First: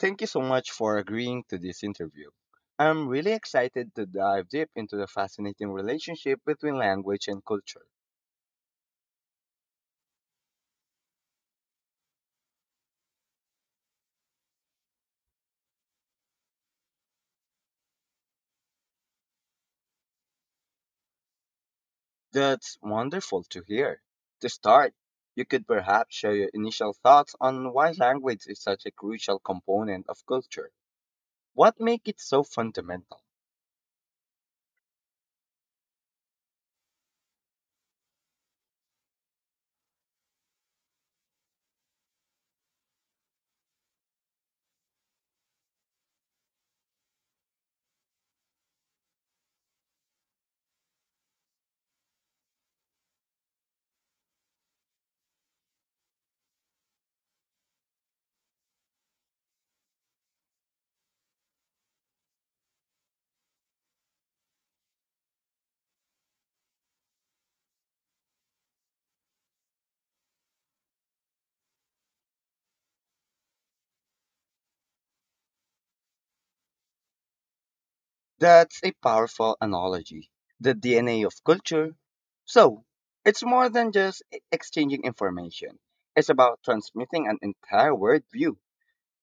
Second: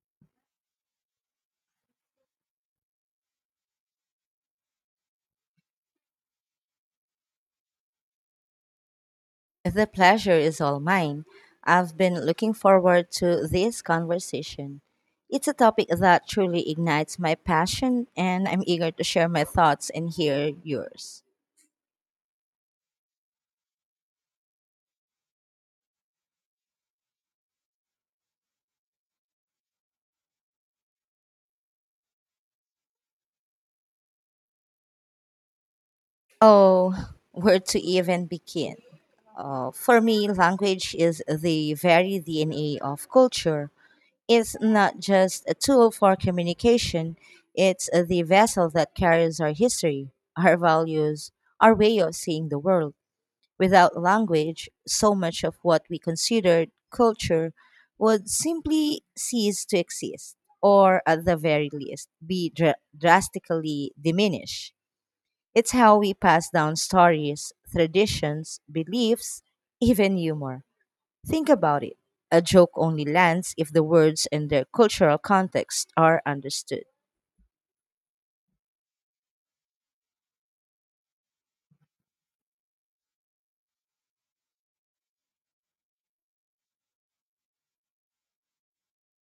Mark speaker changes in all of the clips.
Speaker 1: Thank you so much for agreeing to this interview. I'm really excited to dive deep into the fascinating relationship between language and culture.
Speaker 2: The pleasure is all mine. I've been looking forward to this conversation. It's a topic that truly ignites my passion, and I'm eager to share my thoughts and hear yours.
Speaker 1: That's wonderful to hear. To start, you could perhaps share your initial thoughts on why language is such a crucial component of culture. What makes it so fundamental?
Speaker 2: Oh, where to even begin? For me, language is the very DNA of culture. It's not just a tool for communication, it's the vessel that carries our history, our values, our way of seeing the world. Without language, so much of what we considered culture would simply cease to exist, or at the very least, be drastically diminished. It's how we pass down stories, traditions, beliefs, even humor. Think about it. A joke only lands if the words and their cultural context are understood.
Speaker 1: That's a powerful analogy. The DNA of culture. So, it's more than just exchanging information. It's about transmitting an entire worldview.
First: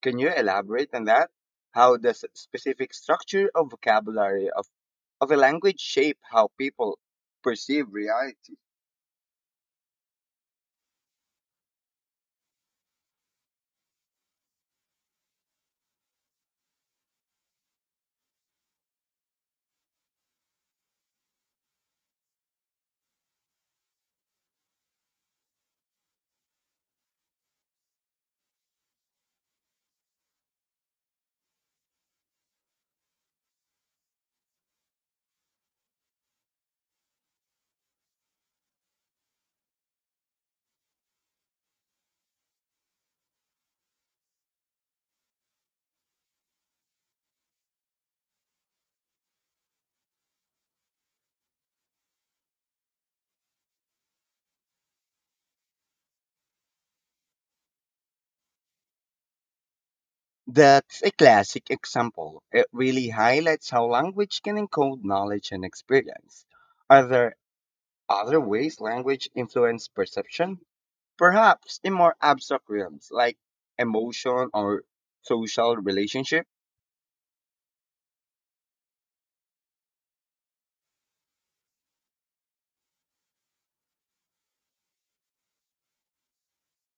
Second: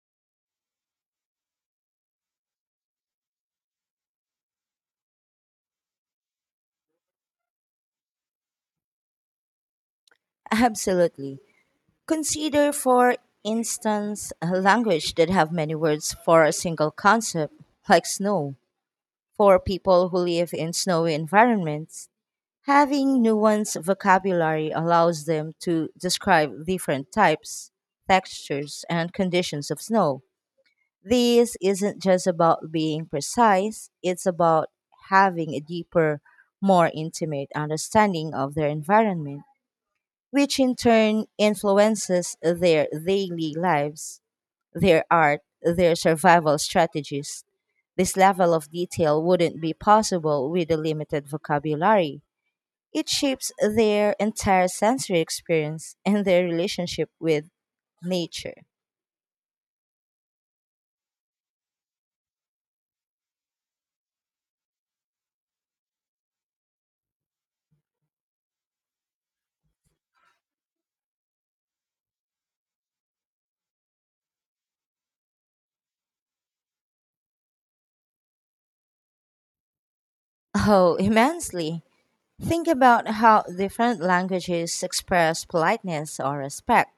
Speaker 1: Can you elaborate on that? How does specific structure of vocabulary of a language shape how people perceive reality?
Speaker 2: Absolutely. Consider, for instance, a language that have many words for a single concept, like snow. For people who live in snowy environments, having nuanced vocabulary allows them to describe different types, textures, and conditions of snow. This isn't just about being precise, it's about having a deeper, more intimate understanding of their environment which in turn influences their daily lives, their art, their survival strategies. This level of detail wouldn't be possible with a limited vocabulary. It shapes their entire sensory experience and their relationship with nature.
Speaker 1: That's a classic example. It really highlights how language can encode knowledge and experience. Are there other ways language influence perception? Perhaps in more abstract realms like emotion or social relationship?
Speaker 2: Oh, immensely. Think about how different languages express politeness or respect.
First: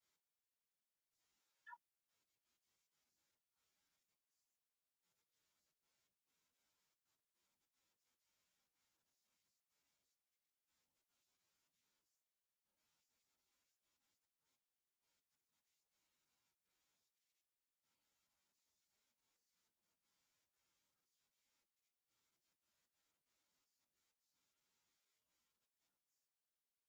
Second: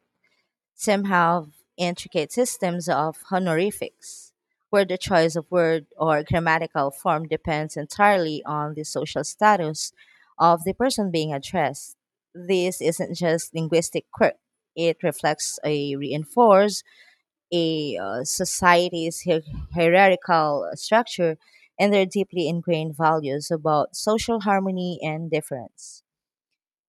Speaker 2: Some have intricate systems of honorifics, where the choice of word or grammatical form depends entirely on the social status of the person being addressed. This isn't just linguistic quirk. It reflects a reinforce a society's hierarchical structure and their deeply ingrained values about social harmony and difference.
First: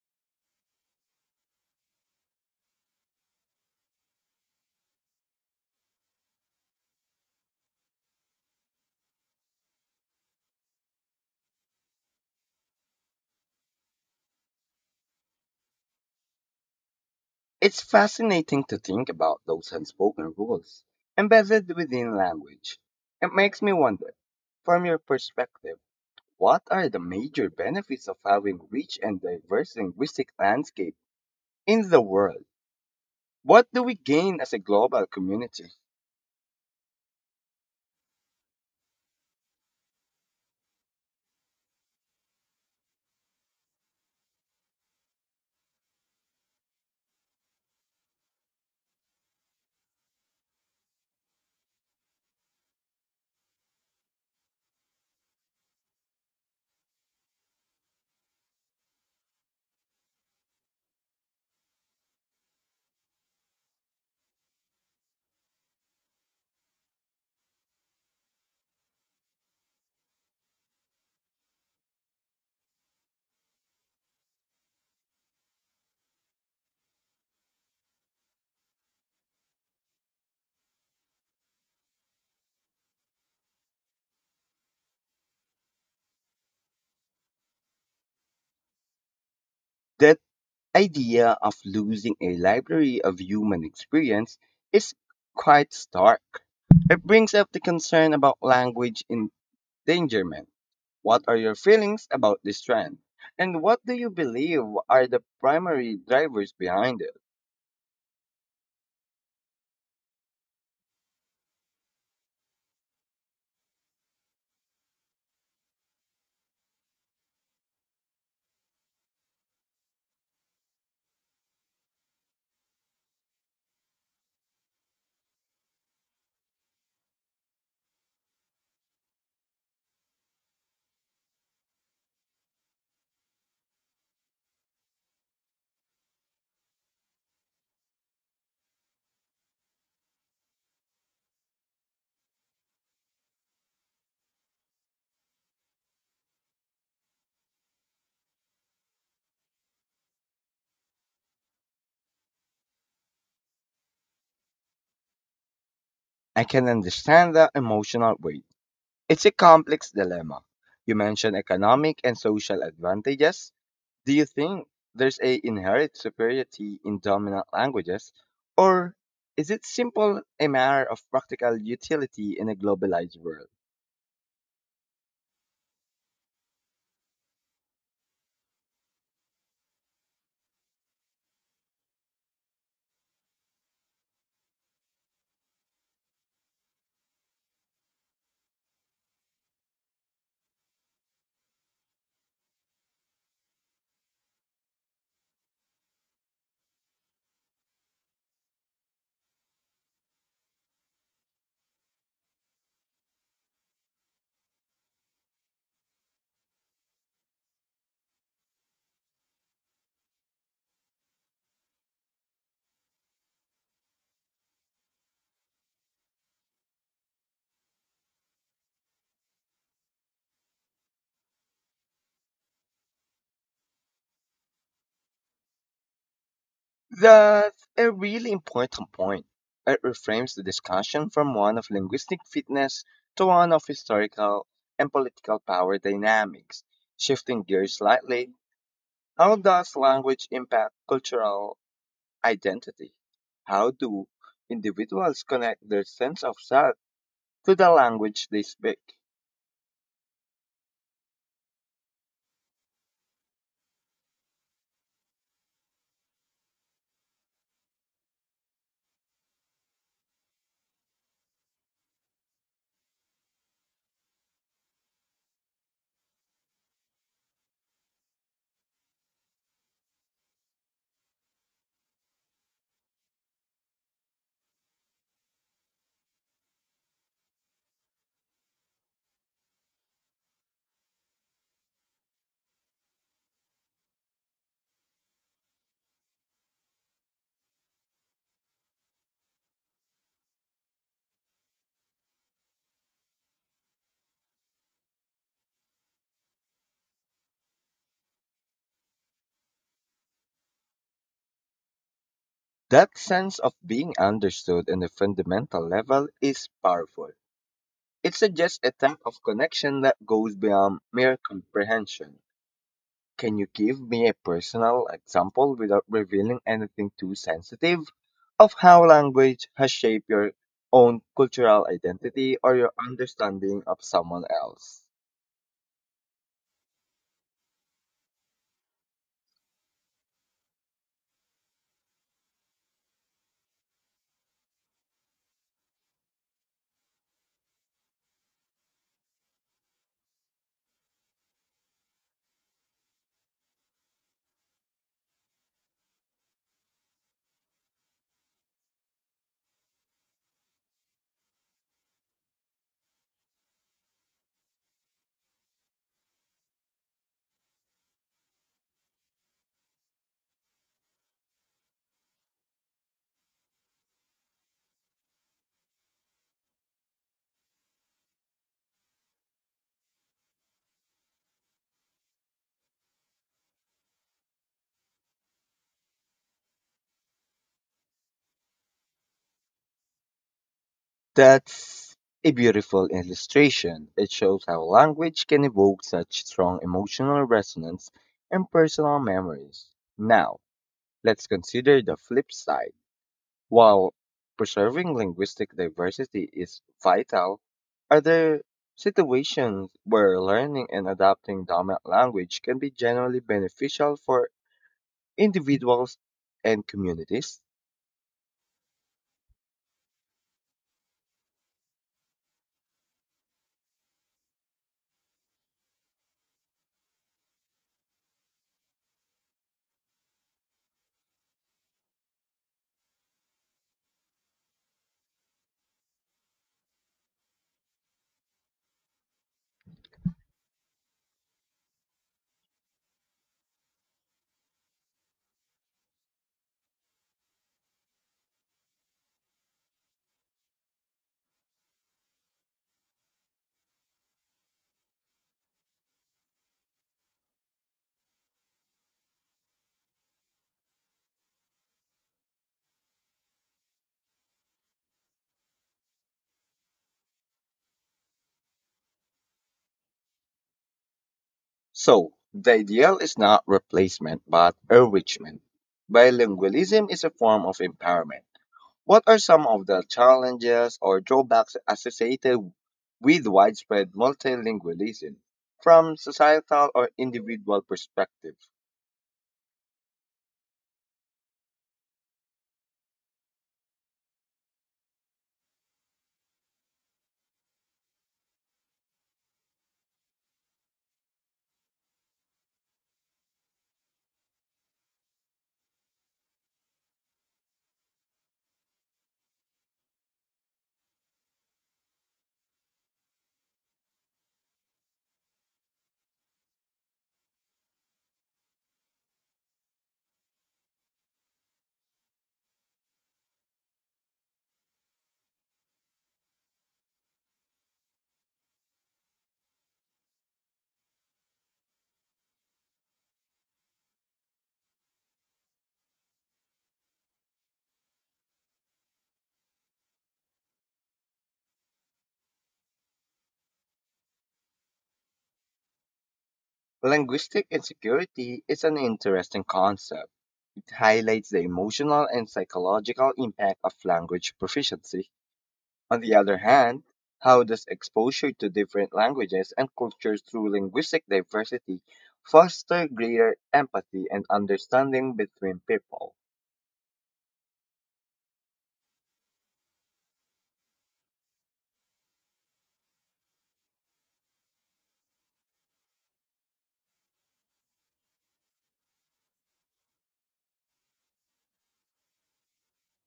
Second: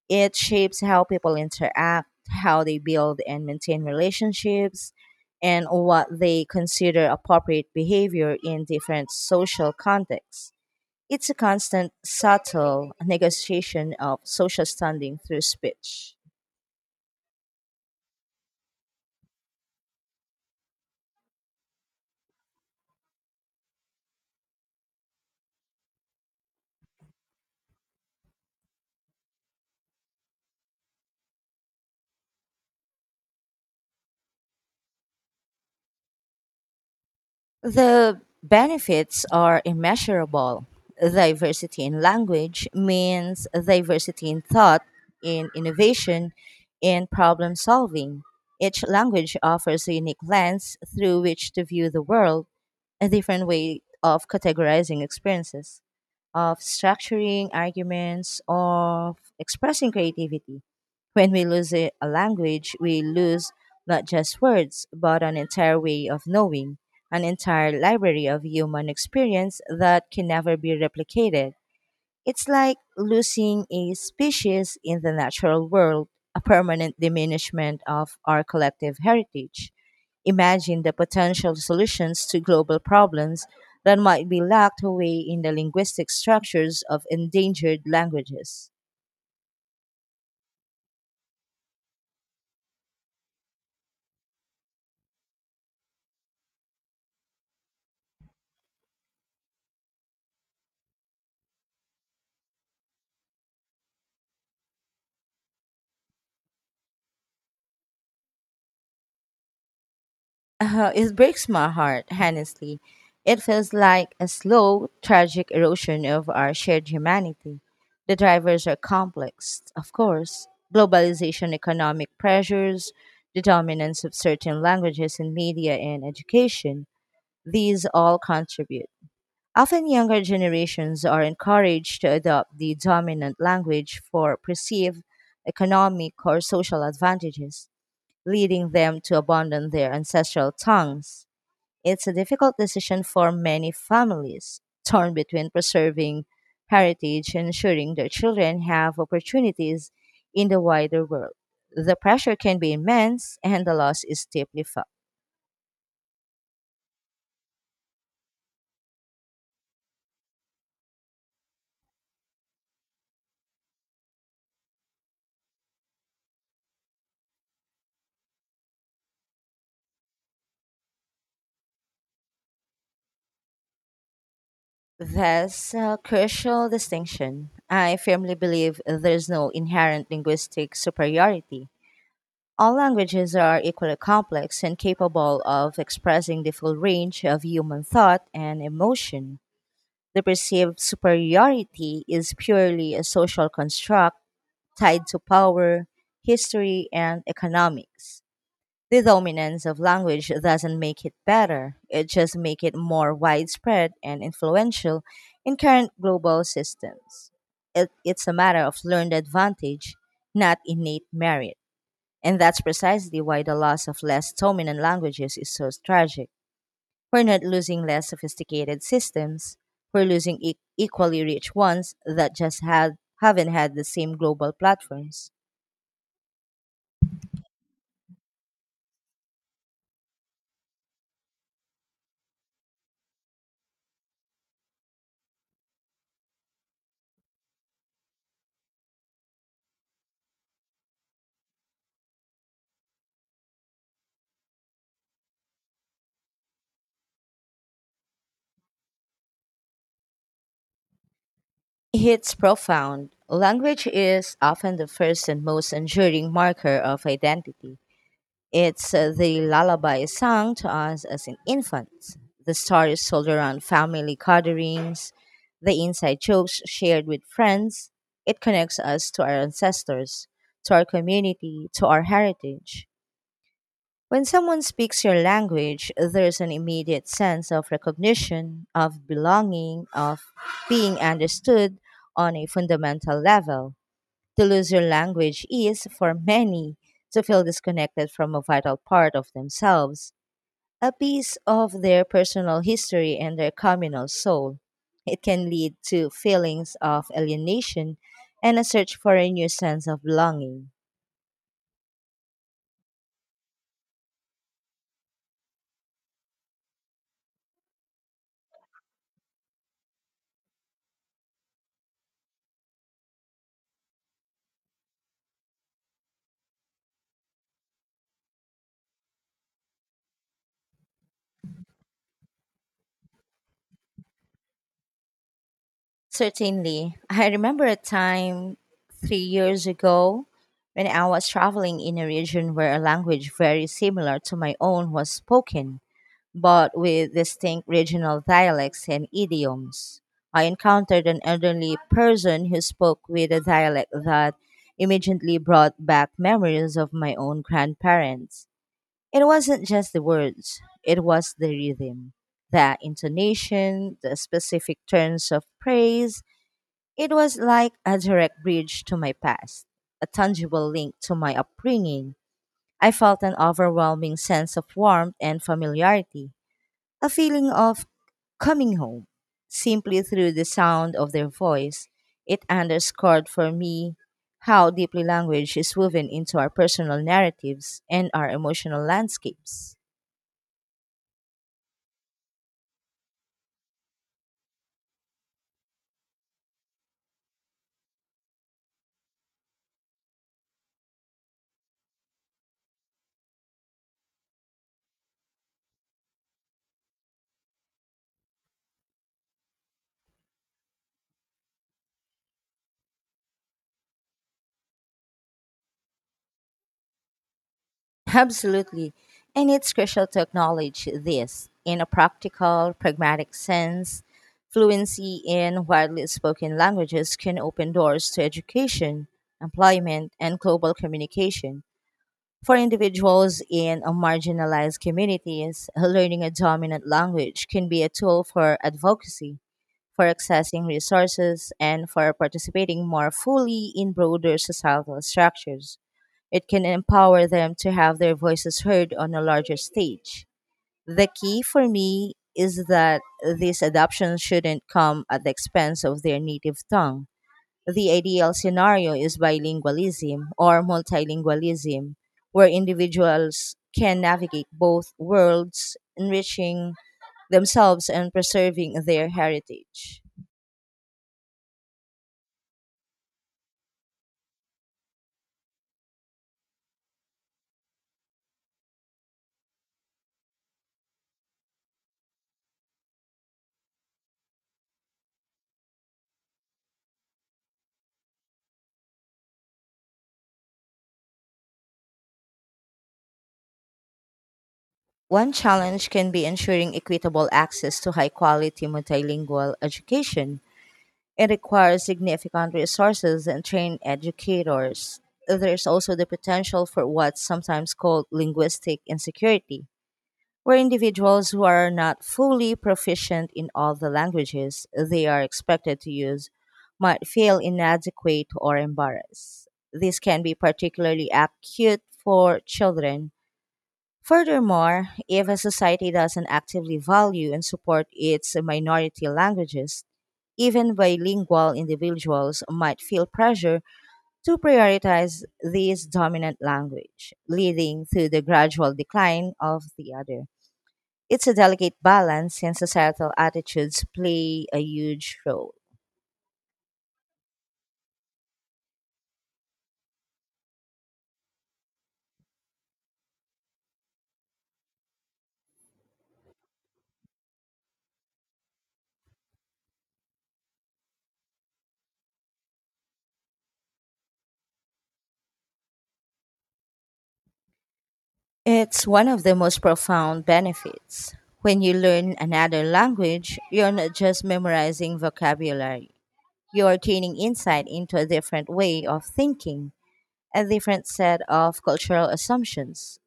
Speaker 2: It shapes how people interact, how they build and maintain relationships, and what they consider appropriate behavior in different social contexts. It's a constant, subtle negotiation of social standing through speech.
Speaker 1: It's fascinating to think about those unspoken rules embedded within language. It makes me wonder, from your perspective, what are the major benefits of having rich and diverse linguistic landscape in the world? What do we gain as a global community?
Speaker 2: The benefits are immeasurable. Diversity in language means diversity in thought, in innovation, in problem solving. Each language offers a unique lens through which to view the world, a different way of categorizing experiences, of structuring arguments, of expressing creativity. When we lose a language, we lose not just words, but an entire way of knowing an entire library of human experience that can never be replicated. It's like losing a species in the natural world, a permanent diminishment of our collective heritage. Imagine the potential solutions to global problems that might be locked away in the linguistic structures of endangered languages.
Speaker 1: That idea of losing a library of human experience is quite stark. It brings up the concern about language in Dangerment. What are your feelings about this trend? And what do you believe are the primary drivers behind it?
Speaker 2: It breaks my heart, honestly. It feels like a slow, tragic erosion of our shared humanity. The drivers are complex, of course. Globalization, economic pressures, the dominance of certain languages in media and education, these all contribute. Often younger generations are encouraged to adopt the dominant language for perceived economic or social advantages, leading them to abandon their ancestral tongues. It's a difficult decision for many families, torn between preserving heritage and ensuring their children have opportunities in the wider world. The pressure can be immense, and the loss is deeply felt.
Speaker 1: I can understand the emotional weight. It's a complex dilemma. You mentioned economic and social advantages. Do you think there's a inherent superiority in dominant languages? Or is it simple a matter of practical utility in a globalized world?
Speaker 2: That's a crucial distinction. I firmly believe there's no inherent linguistic superiority. All languages are equally complex and capable of expressing the full range of human thought and emotion. The perceived superiority is purely a social construct tied to power, history, and economics. The dominance of language doesn't make it better, it just makes it more widespread and influential in current global systems. It's a matter of learned advantage, not innate merit. And that's precisely why the loss of less dominant languages is so tragic. We're not losing less sophisticated systems. We're losing equally rich ones that just had haven't had the same global platforms.
Speaker 1: That's a really important point. It reframes the discussion from one of linguistic fitness to one of historical and political power dynamics. Shifting gears slightly, how does language impact cultural identity? How do individuals connect their sense of self to the language they speak?
Speaker 2: It's profound. Language is often the first and most enduring marker of identity. It's the lullaby sung to us as an infant, the stories told around family gatherings, the inside jokes shared with friends. It connects us to our ancestors, to our community, to our heritage. When someone speaks your language, there's an immediate sense of recognition, of belonging, of being understood on a fundamental level. To lose your language is, for many, to feel disconnected from a vital part of themselves, a piece of their personal history and their communal soul. It can lead to feelings of alienation and a search for a new sense of belonging.
Speaker 1: That sense of being understood on a fundamental level is powerful. It suggests a type of connection that goes beyond mere comprehension. Can you give me a personal example, without revealing anything too sensitive, of how language has shaped your own cultural identity or your understanding of someone else?
Speaker 2: Certainly. I remember a time 3 years ago when I was traveling in a region where a language very similar to my own was spoken, but with distinct regional dialects and idioms. I encountered an elderly person who spoke with a dialect that immediately brought back memories of my own grandparents. It wasn't just the words, it was the rhythm, the intonation, the specific turns of praise it was like a direct bridge to my past, a tangible link to my upbringing. I felt an overwhelming sense of warmth and familiarity, a feeling of coming home. Simply through the sound of their voice, it underscored for me how deeply language is woven into our personal narratives and our emotional landscapes.
Speaker 1: That's a beautiful illustration. It shows how language can evoke such strong emotional resonance and personal memories. Now, let's consider the flip side. While preserving linguistic diversity is vital, are there situations where learning and adopting dominant language can be generally beneficial for individuals and communities?
Speaker 2: Absolutely. And it's crucial to acknowledge this in a practical, pragmatic sense. Fluency in widely spoken languages can open doors to education, employment, and global communication. For individuals in a marginalized communities, learning a dominant language can be a tool for advocacy, for accessing resources, and for participating more fully in broader societal structures. It can empower them to have their voices heard on a larger stage. The key for me is that this adoption shouldn't come at the expense of their native tongue the ideal scenario is bilingualism or multilingualism, where individuals can navigate both worlds, enriching themselves and preserving their heritage.
Speaker 1: So, the ideal is not replacement but enrichment. Bilingualism is a form of empowerment. What are some of the challenges or drawbacks associated with widespread multilingualism from societal or individual perspective?
Speaker 2: One challenge can be ensuring equitable access to high quality multilingual education. It requires significant resources and trained educators. There's also the potential for what's sometimes called linguistic insecurity where individuals who are not fully proficient in all the languages they are expected to use might feel inadequate or embarrassed. This can be particularly acute for children. Furthermore, if a society doesn't actively value and support its minority languages, even bilingual individuals might feel pressure to prioritize this dominant language, leading to the gradual decline of the other. It's a delicate balance, and societal attitudes play a huge role.
Speaker 1: Linguistic insecurity is an interesting concept. It highlights the emotional and psychological impact of language proficiency. On the other hand, how does exposure to different languages and cultures through linguistic diversity foster greater empathy and understanding between people?
Speaker 2: It's one of the most profound benefits. When you learn another language, you're not just memorizing vocabulary, you are gaining insight into a different way of thinking, a different set of cultural assumptions.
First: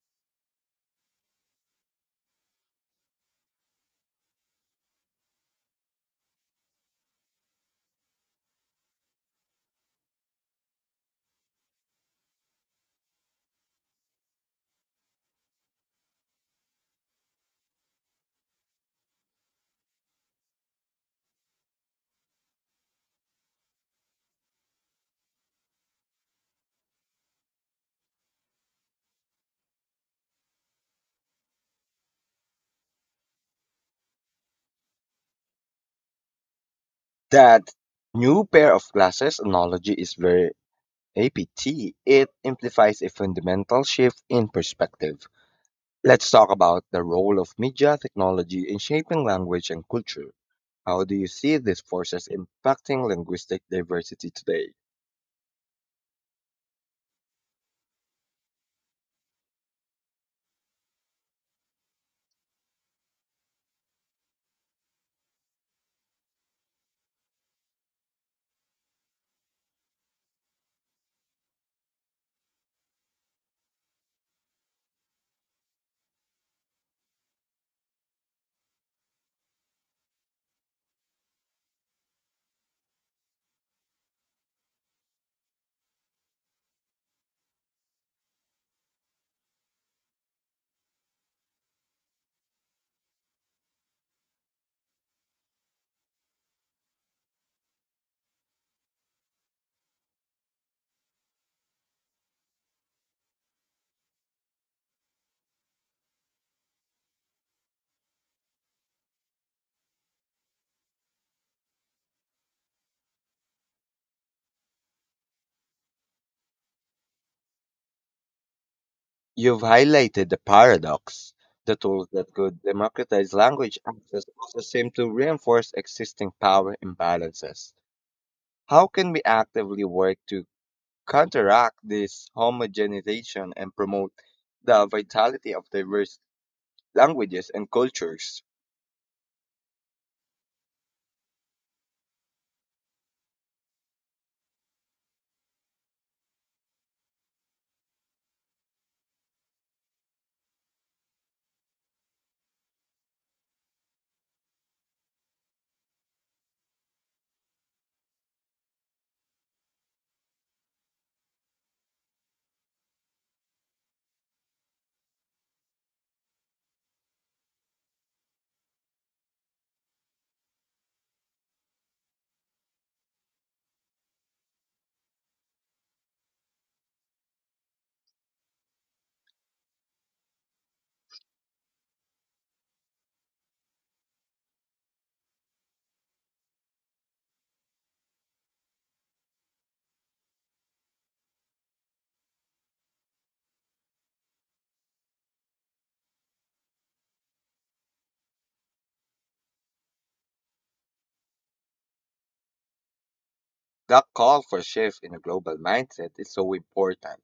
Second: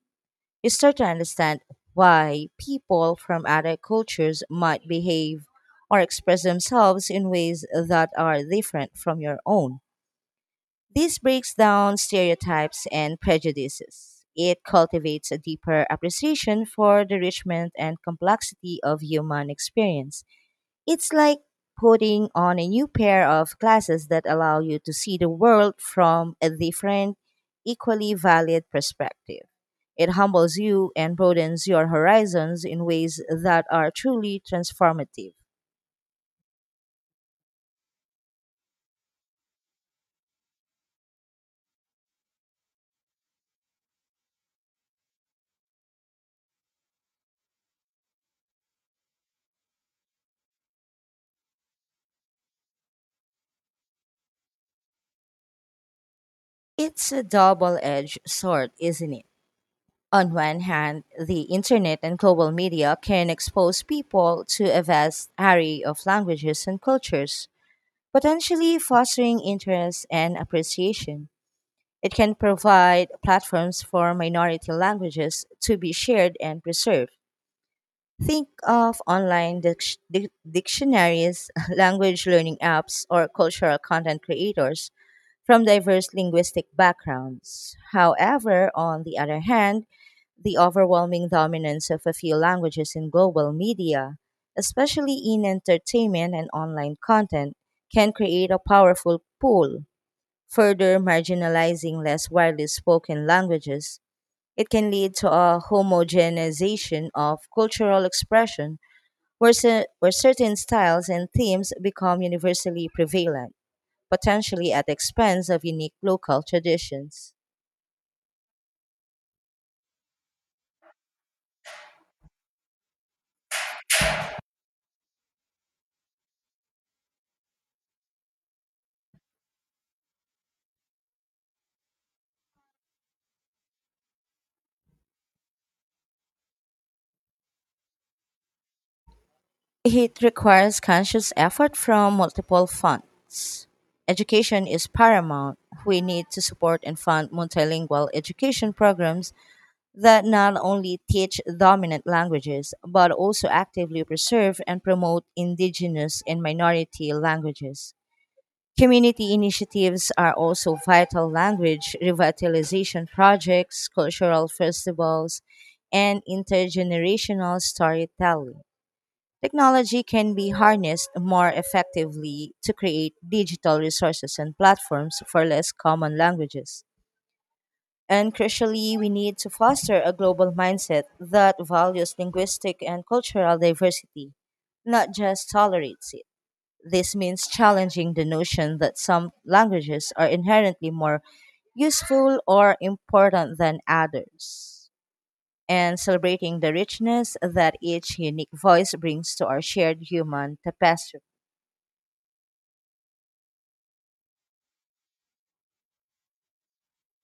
Speaker 2: You start to understand why people from other cultures might behave or express themselves in ways that are different from your own. This breaks down stereotypes and prejudices. It cultivates a deeper appreciation for the richness and complexity of human experience. It's like putting on a new pair of glasses that allow you to see the world from a different, equally valid perspective. It humbles you and broadens your horizons in ways that are truly transformative.
Speaker 1: That new pair of glasses analogy is very apt. It implies a fundamental shift in perspective. Let's talk about the role of media technology in shaping language and culture. How do you see these forces impacting linguistic diversity today?
Speaker 2: It's a double edged sword, isn't it? On one hand, the internet and global media can expose people to a vast array of languages and cultures, potentially fostering interest and appreciation. It can provide platforms for minority languages to be shared and preserved. Think of online dictionaries, language learning apps, or cultural content creators from diverse linguistic backgrounds. However, on the other hand, the overwhelming dominance of a few languages in global media, especially in entertainment and online content, can create a powerful pull. Further marginalizing less widely spoken languages, it can lead to a homogenization of cultural expression where, where certain styles and themes become universally prevalent potentially at the expense of unique local traditions.
Speaker 1: You've highlighted the paradox. The tools that could democratize language access also seem to reinforce existing power imbalances. How can we actively work to counteract this homogenization and promote the vitality of diverse languages and cultures?
Speaker 2: It requires conscious effort from multiple fronts. Education is paramount. We need to support and fund multilingual education programs that not only teach dominant languages but also actively preserve and promote indigenous and minority languages. Community initiatives are also vital language revitalization projects, cultural festivals, and intergenerational storytelling. Technology can be harnessed more effectively to create digital resources and platforms for less common languages. And crucially, we need to foster a global mindset that values linguistic and cultural diversity, not just tolerates it. This means challenging the notion that some languages are inherently more useful or important than others, and celebrating the richness that each unique voice brings to our shared human tapestry.
Speaker 1: That call for shift in a global mindset is so important.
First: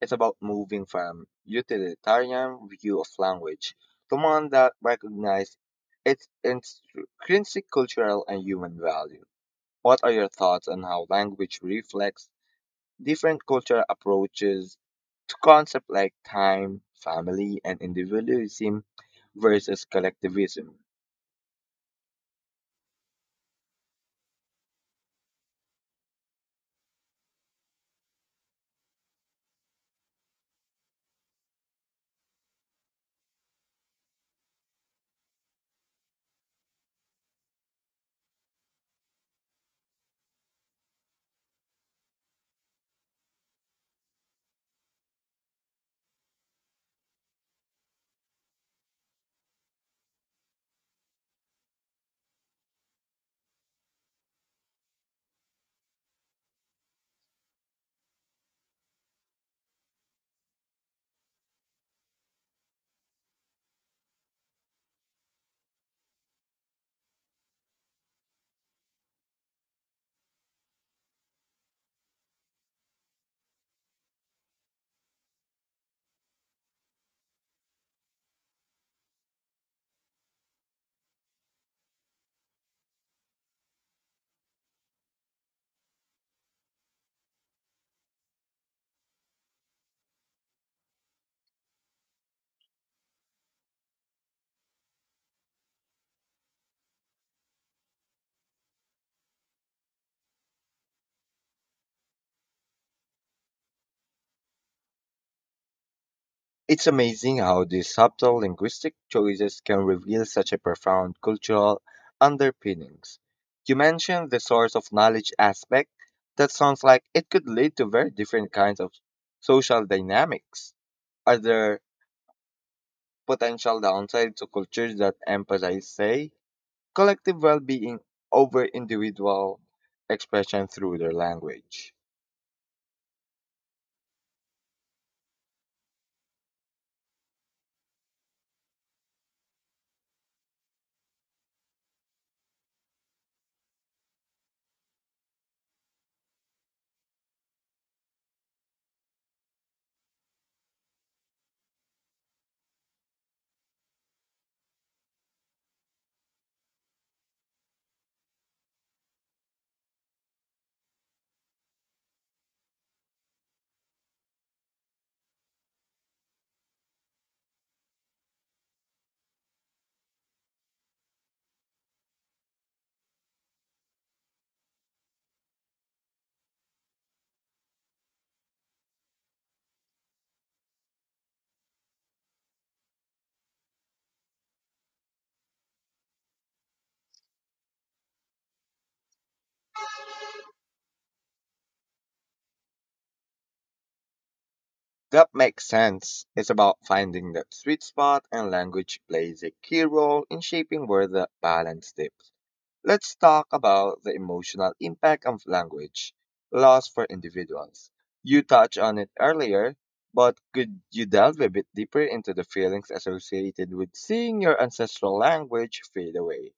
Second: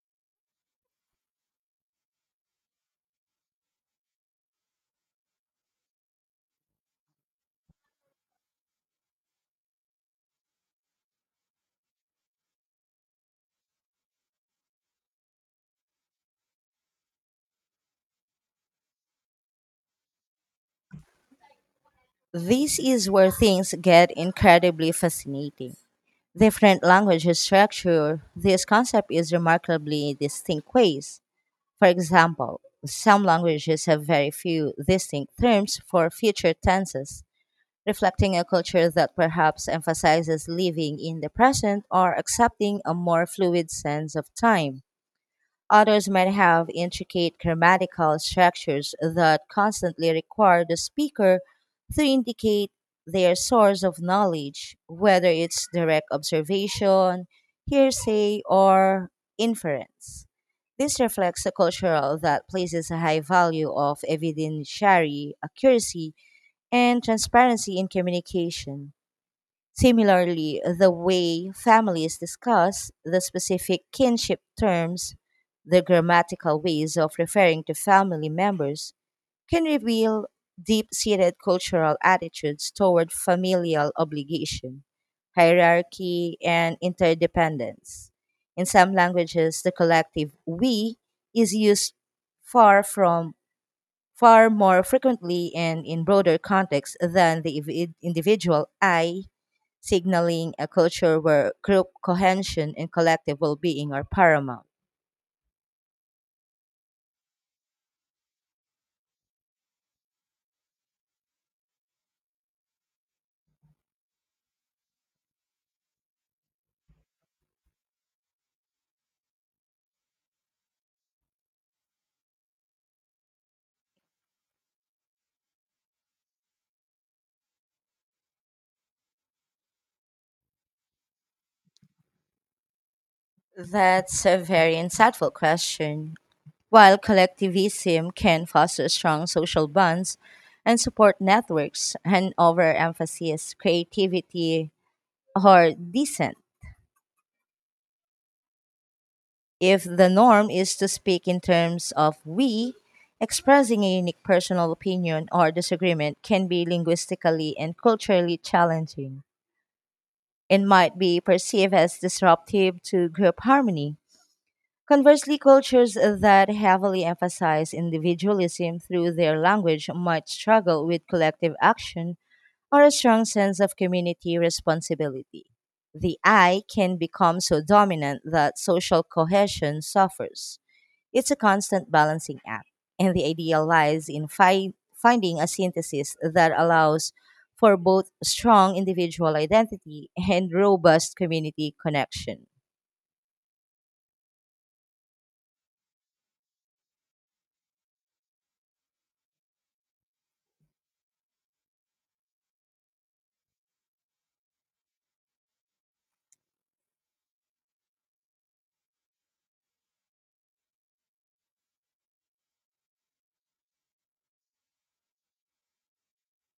Speaker 1: It's about moving from utilitarian view of language to one that recognizes its intrinsic cultural and human value. What are your thoughts on how language reflects different cultural approaches to concepts like time, family, and individualism versus collectivism?
Speaker 2: This is where things get incredibly fascinating. Different languages structure this concept in remarkably distinct ways. For example, some languages have very few distinct terms for future tenses, reflecting a culture that perhaps emphasizes living in the present or accepting a more fluid sense of time. Others might have intricate grammatical structures that constantly require the speaker to indicate their source of knowledge, whether it's direct observation, hearsay, or inference. This reflects a culture that places a high value of evidentiary accuracy and transparency in communication. Similarly, the way families discuss the specific kinship terms, the grammatical ways of referring to family members, can reveal deep seated cultural attitudes toward familial obligation, hierarchy, and interdependence. In some languages, the collective we is used far from far more frequently and in broader contexts than the individual I, signaling a culture where group cohesion and collective well being are paramount.
Speaker 1: It's amazing how these subtle linguistic choices can reveal such a profound cultural underpinnings. You mentioned the source of knowledge aspect. That sounds like it could lead to very different kinds of social dynamics. Are there potential downsides to cultures that emphasize, say, collective well being over individual expression through their language?
Speaker 2: That's a very insightful question. While collectivism can foster strong social bonds and support networks, an overemphasis, creativity, or dissent. If the norm is to speak in terms of we, expressing a unique personal opinion or disagreement can be linguistically and culturally challenging and might be perceived as disruptive to group harmony. Conversely, cultures that heavily emphasize individualism through their language might struggle with collective action or a strong sense of community responsibility. The I can become so dominant that social cohesion suffers. It's a constant balancing act, and the ideal lies in finding a synthesis that allows for both strong individual identity and robust community connection.
Speaker 1: That makes sense. It's about finding that sweet spot, and language plays a key role in shaping where the balance dips. Let's talk about the emotional impact of language loss for individuals. You touched on it earlier, but could you delve a bit deeper into the feelings associated with seeing your ancestral language fade away?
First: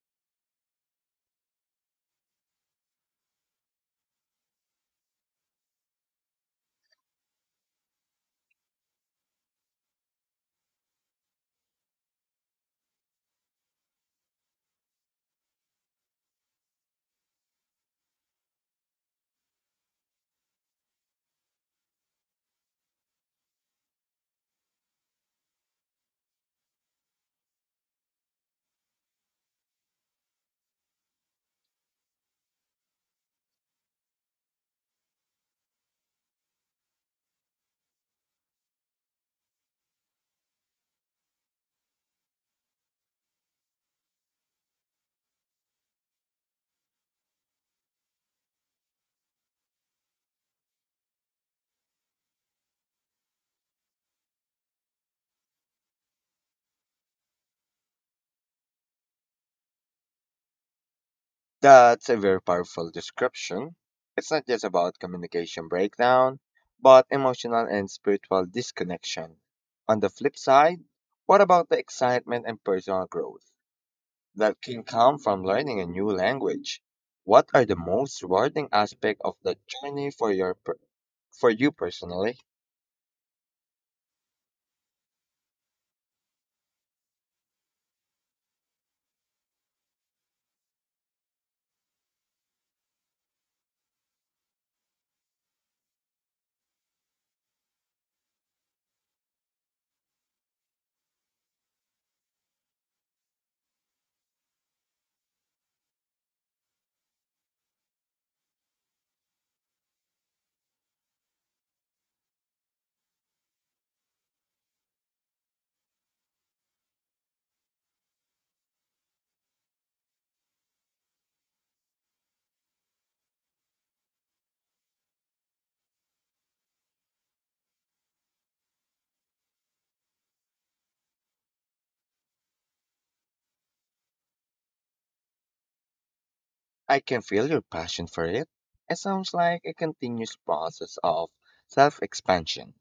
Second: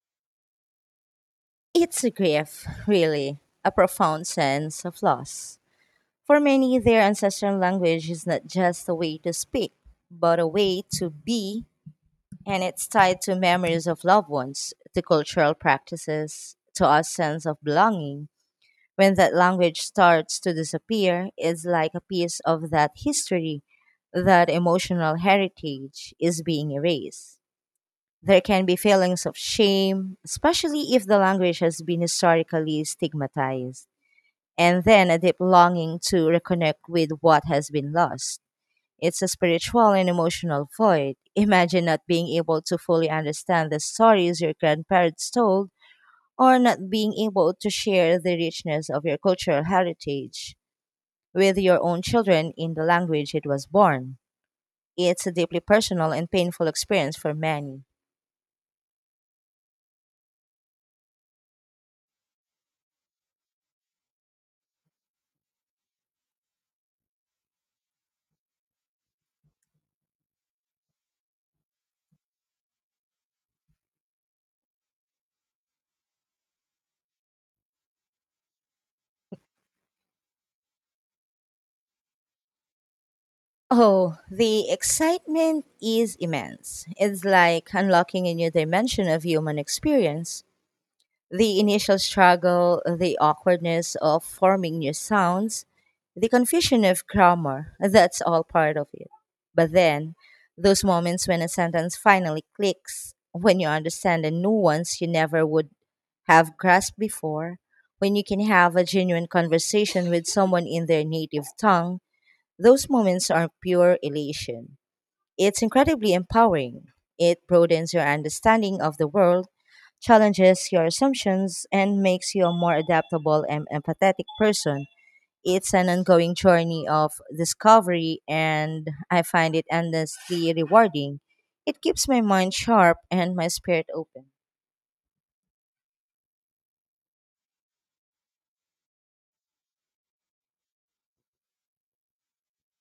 Speaker 2: It's a grief, really, a profound sense of loss. For many, their ancestral language is not just a way to speak, but a way to be, and it's tied to memories of loved ones, to cultural practices, to our sense of belonging. When that language starts to disappear, it's like a piece of that history, that emotional heritage is being erased. There can be feelings of shame, especially if the language has been historically stigmatized, and then a deep longing to reconnect with what has been lost. It's a spiritual and emotional void. Imagine not being able to fully understand the stories your grandparents told, or not being able to share the richness of your cultural heritage with your own children in the language it was born. It's a deeply personal and painful experience for many.
Speaker 1: That's a very powerful description. It's not just about communication breakdown, but emotional and spiritual disconnection. On the flip side, what about the excitement and personal growth that can come from learning a new language? What are the most rewarding aspects of the journey for for you personally?
Speaker 2: Oh, the excitement is immense. It's like unlocking a new dimension of human experience. The initial struggle, the awkwardness of forming new sounds, the confusion of grammar, that's all part of it. But then, those moments when a sentence finally clicks, when you understand a nuance you never would have grasped before, when you can have a genuine conversation with someone in their native tongue, those moments are pure elation. It's incredibly empowering. It broadens your understanding of the world, challenges your assumptions, and makes you a more adaptable and empathetic person. It's an ongoing journey of discovery, and I find it endlessly rewarding. It keeps my mind sharp and my spirit open.
Speaker 1: I can feel your passion for it. It sounds like a continuous process of self expansion.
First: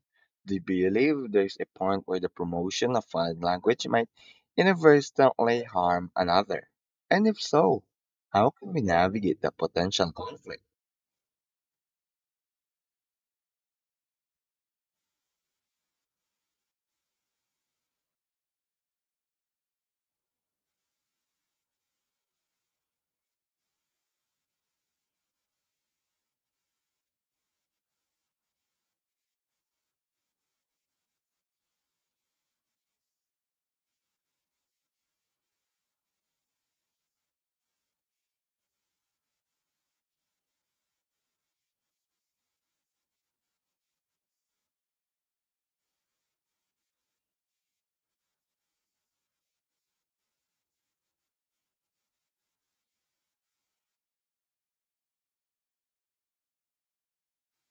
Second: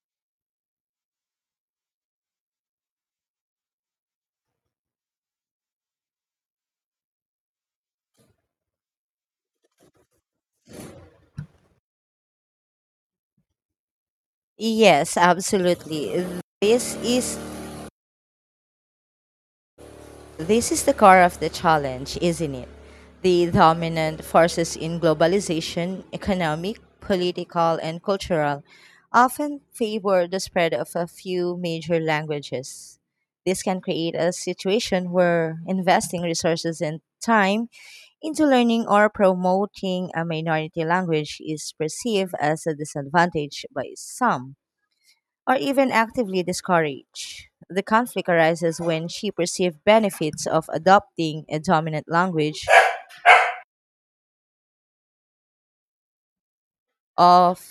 Speaker 1: Do you believe there's a point where the promotion of one language might inadvertently harm another? And if so, how can we navigate the potential conflict?
Speaker 2: Yes, absolutely. This is This is the core of the challenge, isn't it? The dominant forces in globalization, economic, political, and cultural, often favor the spread of a few major languages. This can create a situation where investing resources and time into learning or promoting a minority language is perceived as a disadvantage by some or even actively discourage. The conflict arises when she perceives benefits of adopting a dominant language of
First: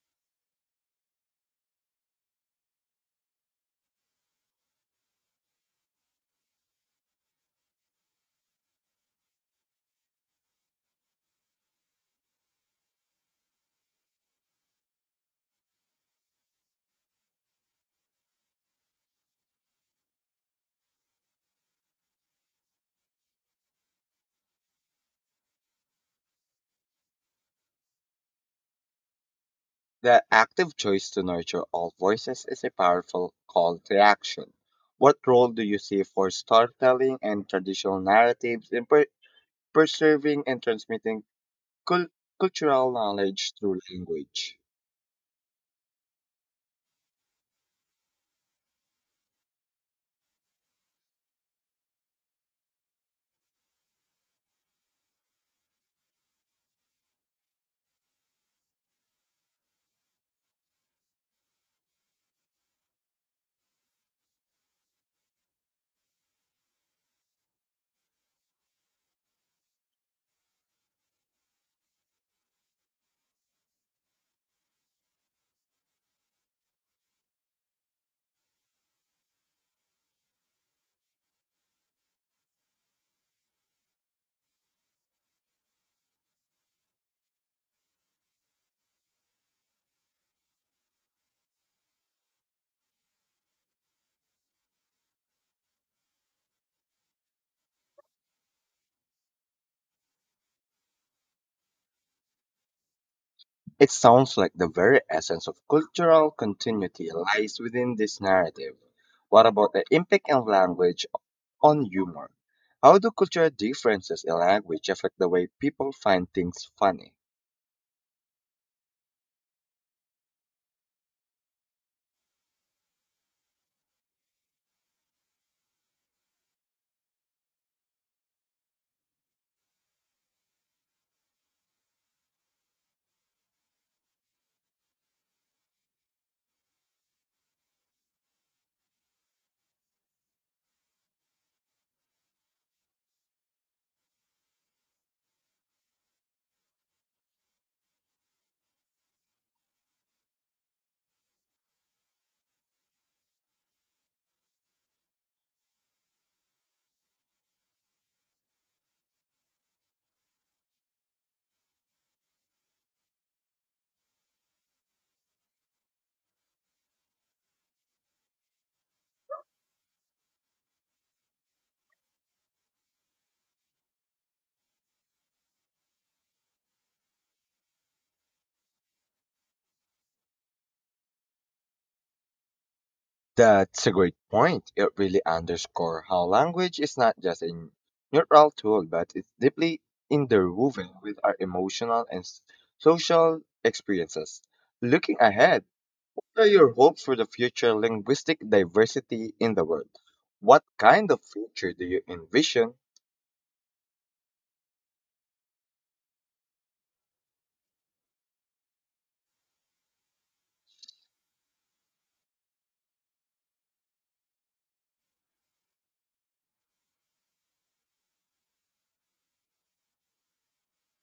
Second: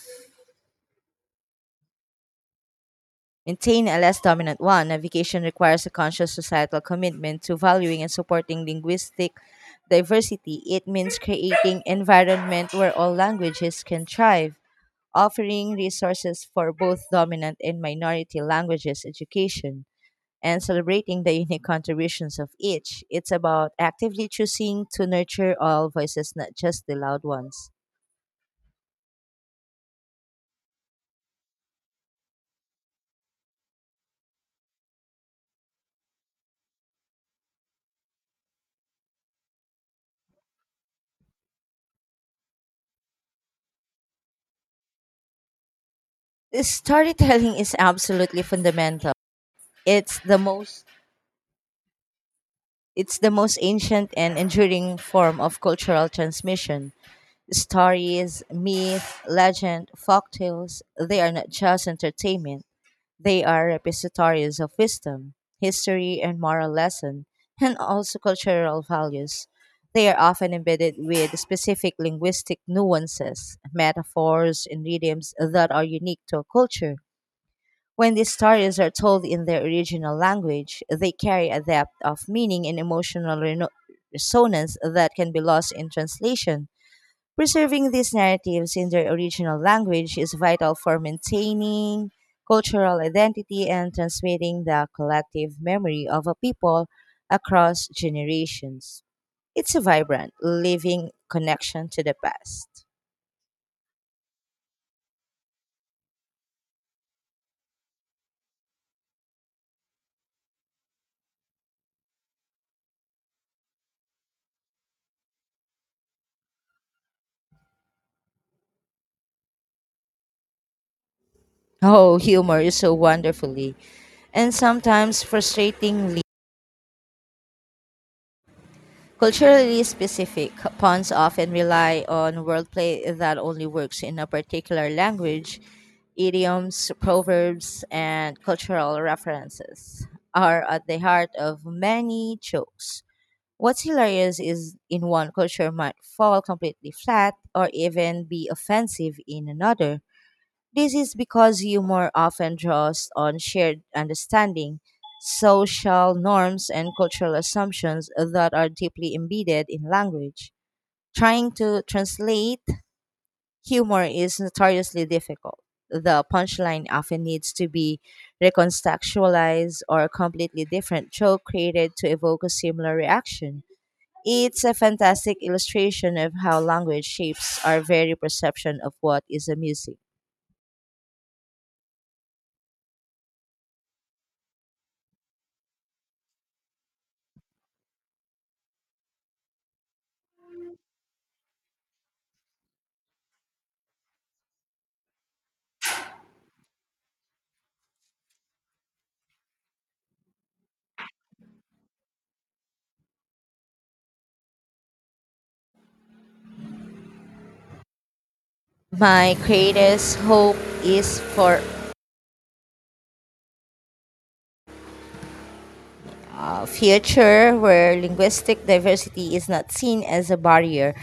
Speaker 2: maintain a less dominant one. Navigation requires a conscious societal commitment to valuing and supporting linguistic diversity. It means creating environment where all languages can thrive, offering resources for both dominant and minority languages education, and celebrating the unique contributions of each. It's about actively choosing to nurture all voices, not just the loud ones.
Speaker 1: The active choice to nurture all voices is a powerful call to action. What role do you see for storytelling and traditional narratives in preserving and transmitting Cul- cultural knowledge through language?
Speaker 2: This storytelling is absolutely fundamental. It's the most it's the most ancient and enduring form of cultural transmission. Stories, myth, legend, folktales, they are not just entertainment. They are repositories of wisdom, history, and moral lesson, and also cultural values. They are often embedded with specific linguistic nuances, metaphors, and idioms that are unique to a culture. When these stories are told in their original language, they carry a depth of meaning and emotional resonance that can be lost in translation. Preserving these narratives in their original language is vital for maintaining cultural identity and transmitting the collective memory of a people across generations. It's a vibrant, living connection to the past.
Speaker 1: It sounds like the very essence of cultural continuity lies within this narrative. What about the impact of language on humor? How do cultural differences in language affect the way people find things funny?
Speaker 2: Oh, humor is so wonderfully and sometimes frustratingly culturally specific, pawns often rely on wordplay that only works in a particular language. Idioms, proverbs, and cultural references are at the heart of many jokes. What's hilarious is in one culture might fall completely flat or even be offensive in another. This is because humor often draws on shared understanding, social norms, and cultural assumptions that are deeply embedded in language. Trying to translate humor is notoriously difficult. The punchline often needs to be recontextualized or a completely different joke created to evoke a similar reaction. It's a fantastic illustration of how language shapes our very perception of what is amusing.
Speaker 1: That's a great point. It really underscores how language is not just a neutral tool, but it's deeply interwoven with our emotional and social experiences. Looking ahead, what are your hopes for the future linguistic diversity in the world? What kind of future do you envision?
Speaker 2: My greatest hope is for a future where linguistic diversity is not seen as a barrier,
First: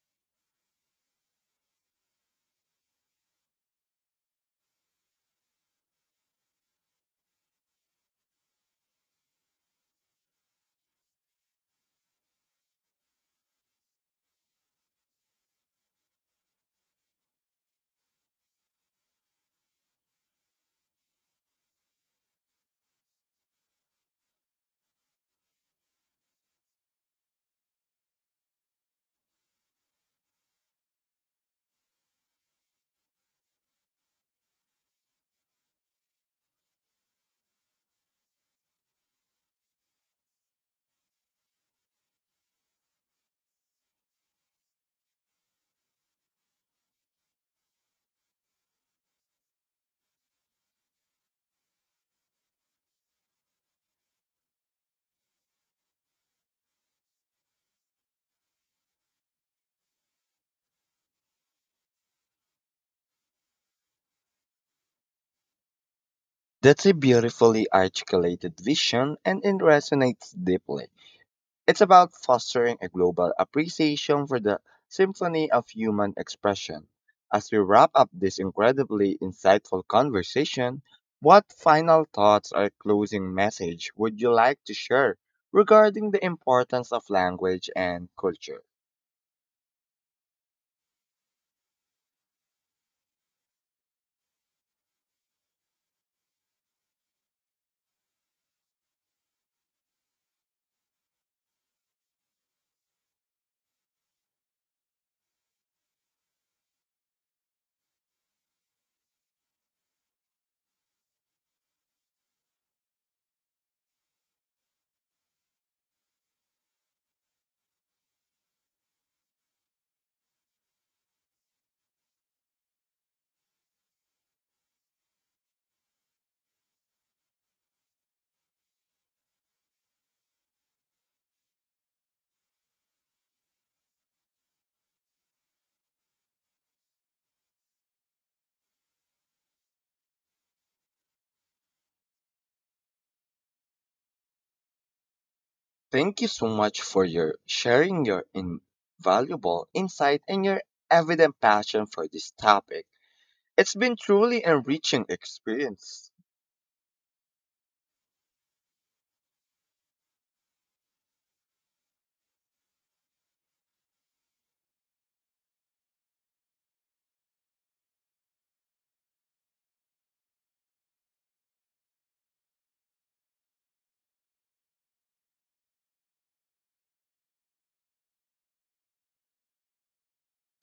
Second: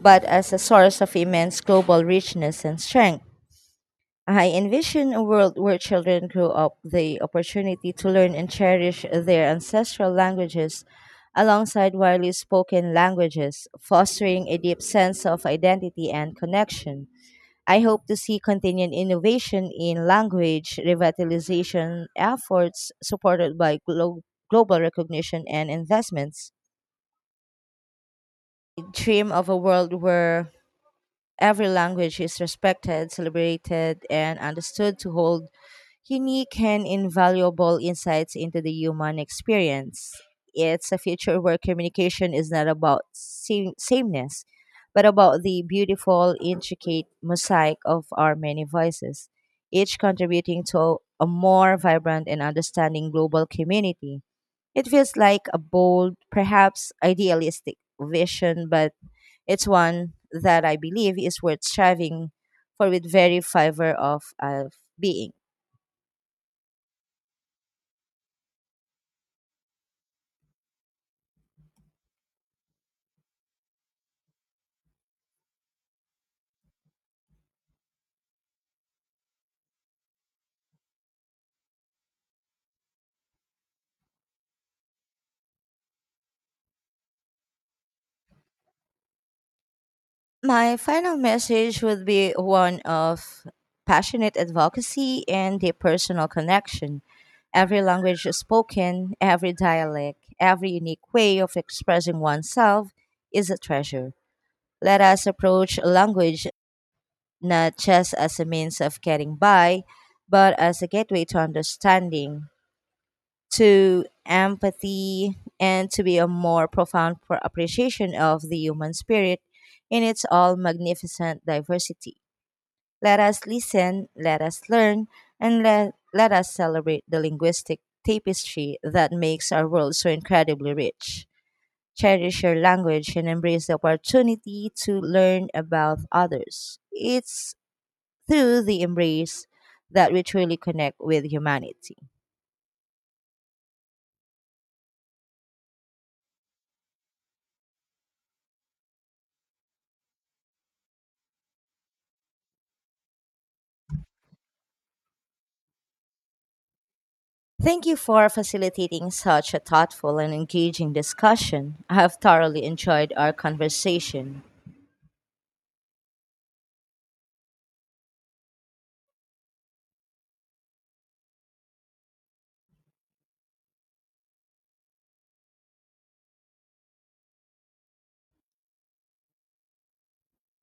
Speaker 2: but as a source of immense global richness and strength. I envision a world where children grow up the opportunity to learn and cherish their ancestral languages alongside widely spoken languages, fostering a deep sense of identity and connection. I hope to see continued innovation in language revitalization efforts supported by global recognition and investments. I dream of a world where every language is respected, celebrated, and understood to hold unique and invaluable insights into the human experience. It's a future where communication is not about sameness, but about the beautiful, intricate mosaic of our many voices, each contributing to a more vibrant and understanding global community. It feels like a bold, perhaps idealistic vision, but it's one that I believe is worth striving for with very fiber of being.
Speaker 1: That's a beautifully articulated vision and it resonates deeply. It's about fostering a global appreciation for the symphony of human expression. As we wrap up this incredibly insightful conversation, what final thoughts or closing message would you like to share regarding the importance of language and culture?
Speaker 2: My final message would be one of passionate advocacy and deep personal connection. Every language spoken, every dialect, every unique way of expressing oneself is a treasure. Let us approach language not just as a means of getting by, but as a gateway to understanding, to empathy and to be a more profound appreciation of the human spirit in its all magnificent diversity. Let us listen, let us learn, and let us celebrate the linguistic tapestry that makes our world so incredibly rich. Cherish your language and embrace the opportunity to learn about others. It's through the embrace that we truly connect with humanity.
Speaker 1: Thank you so much for your sharing your invaluable insight and your evident passion for this topic. It's been truly enriching experience.
Speaker 2: Thank you for facilitating such a thoughtful and engaging discussion. I have thoroughly enjoyed our conversation.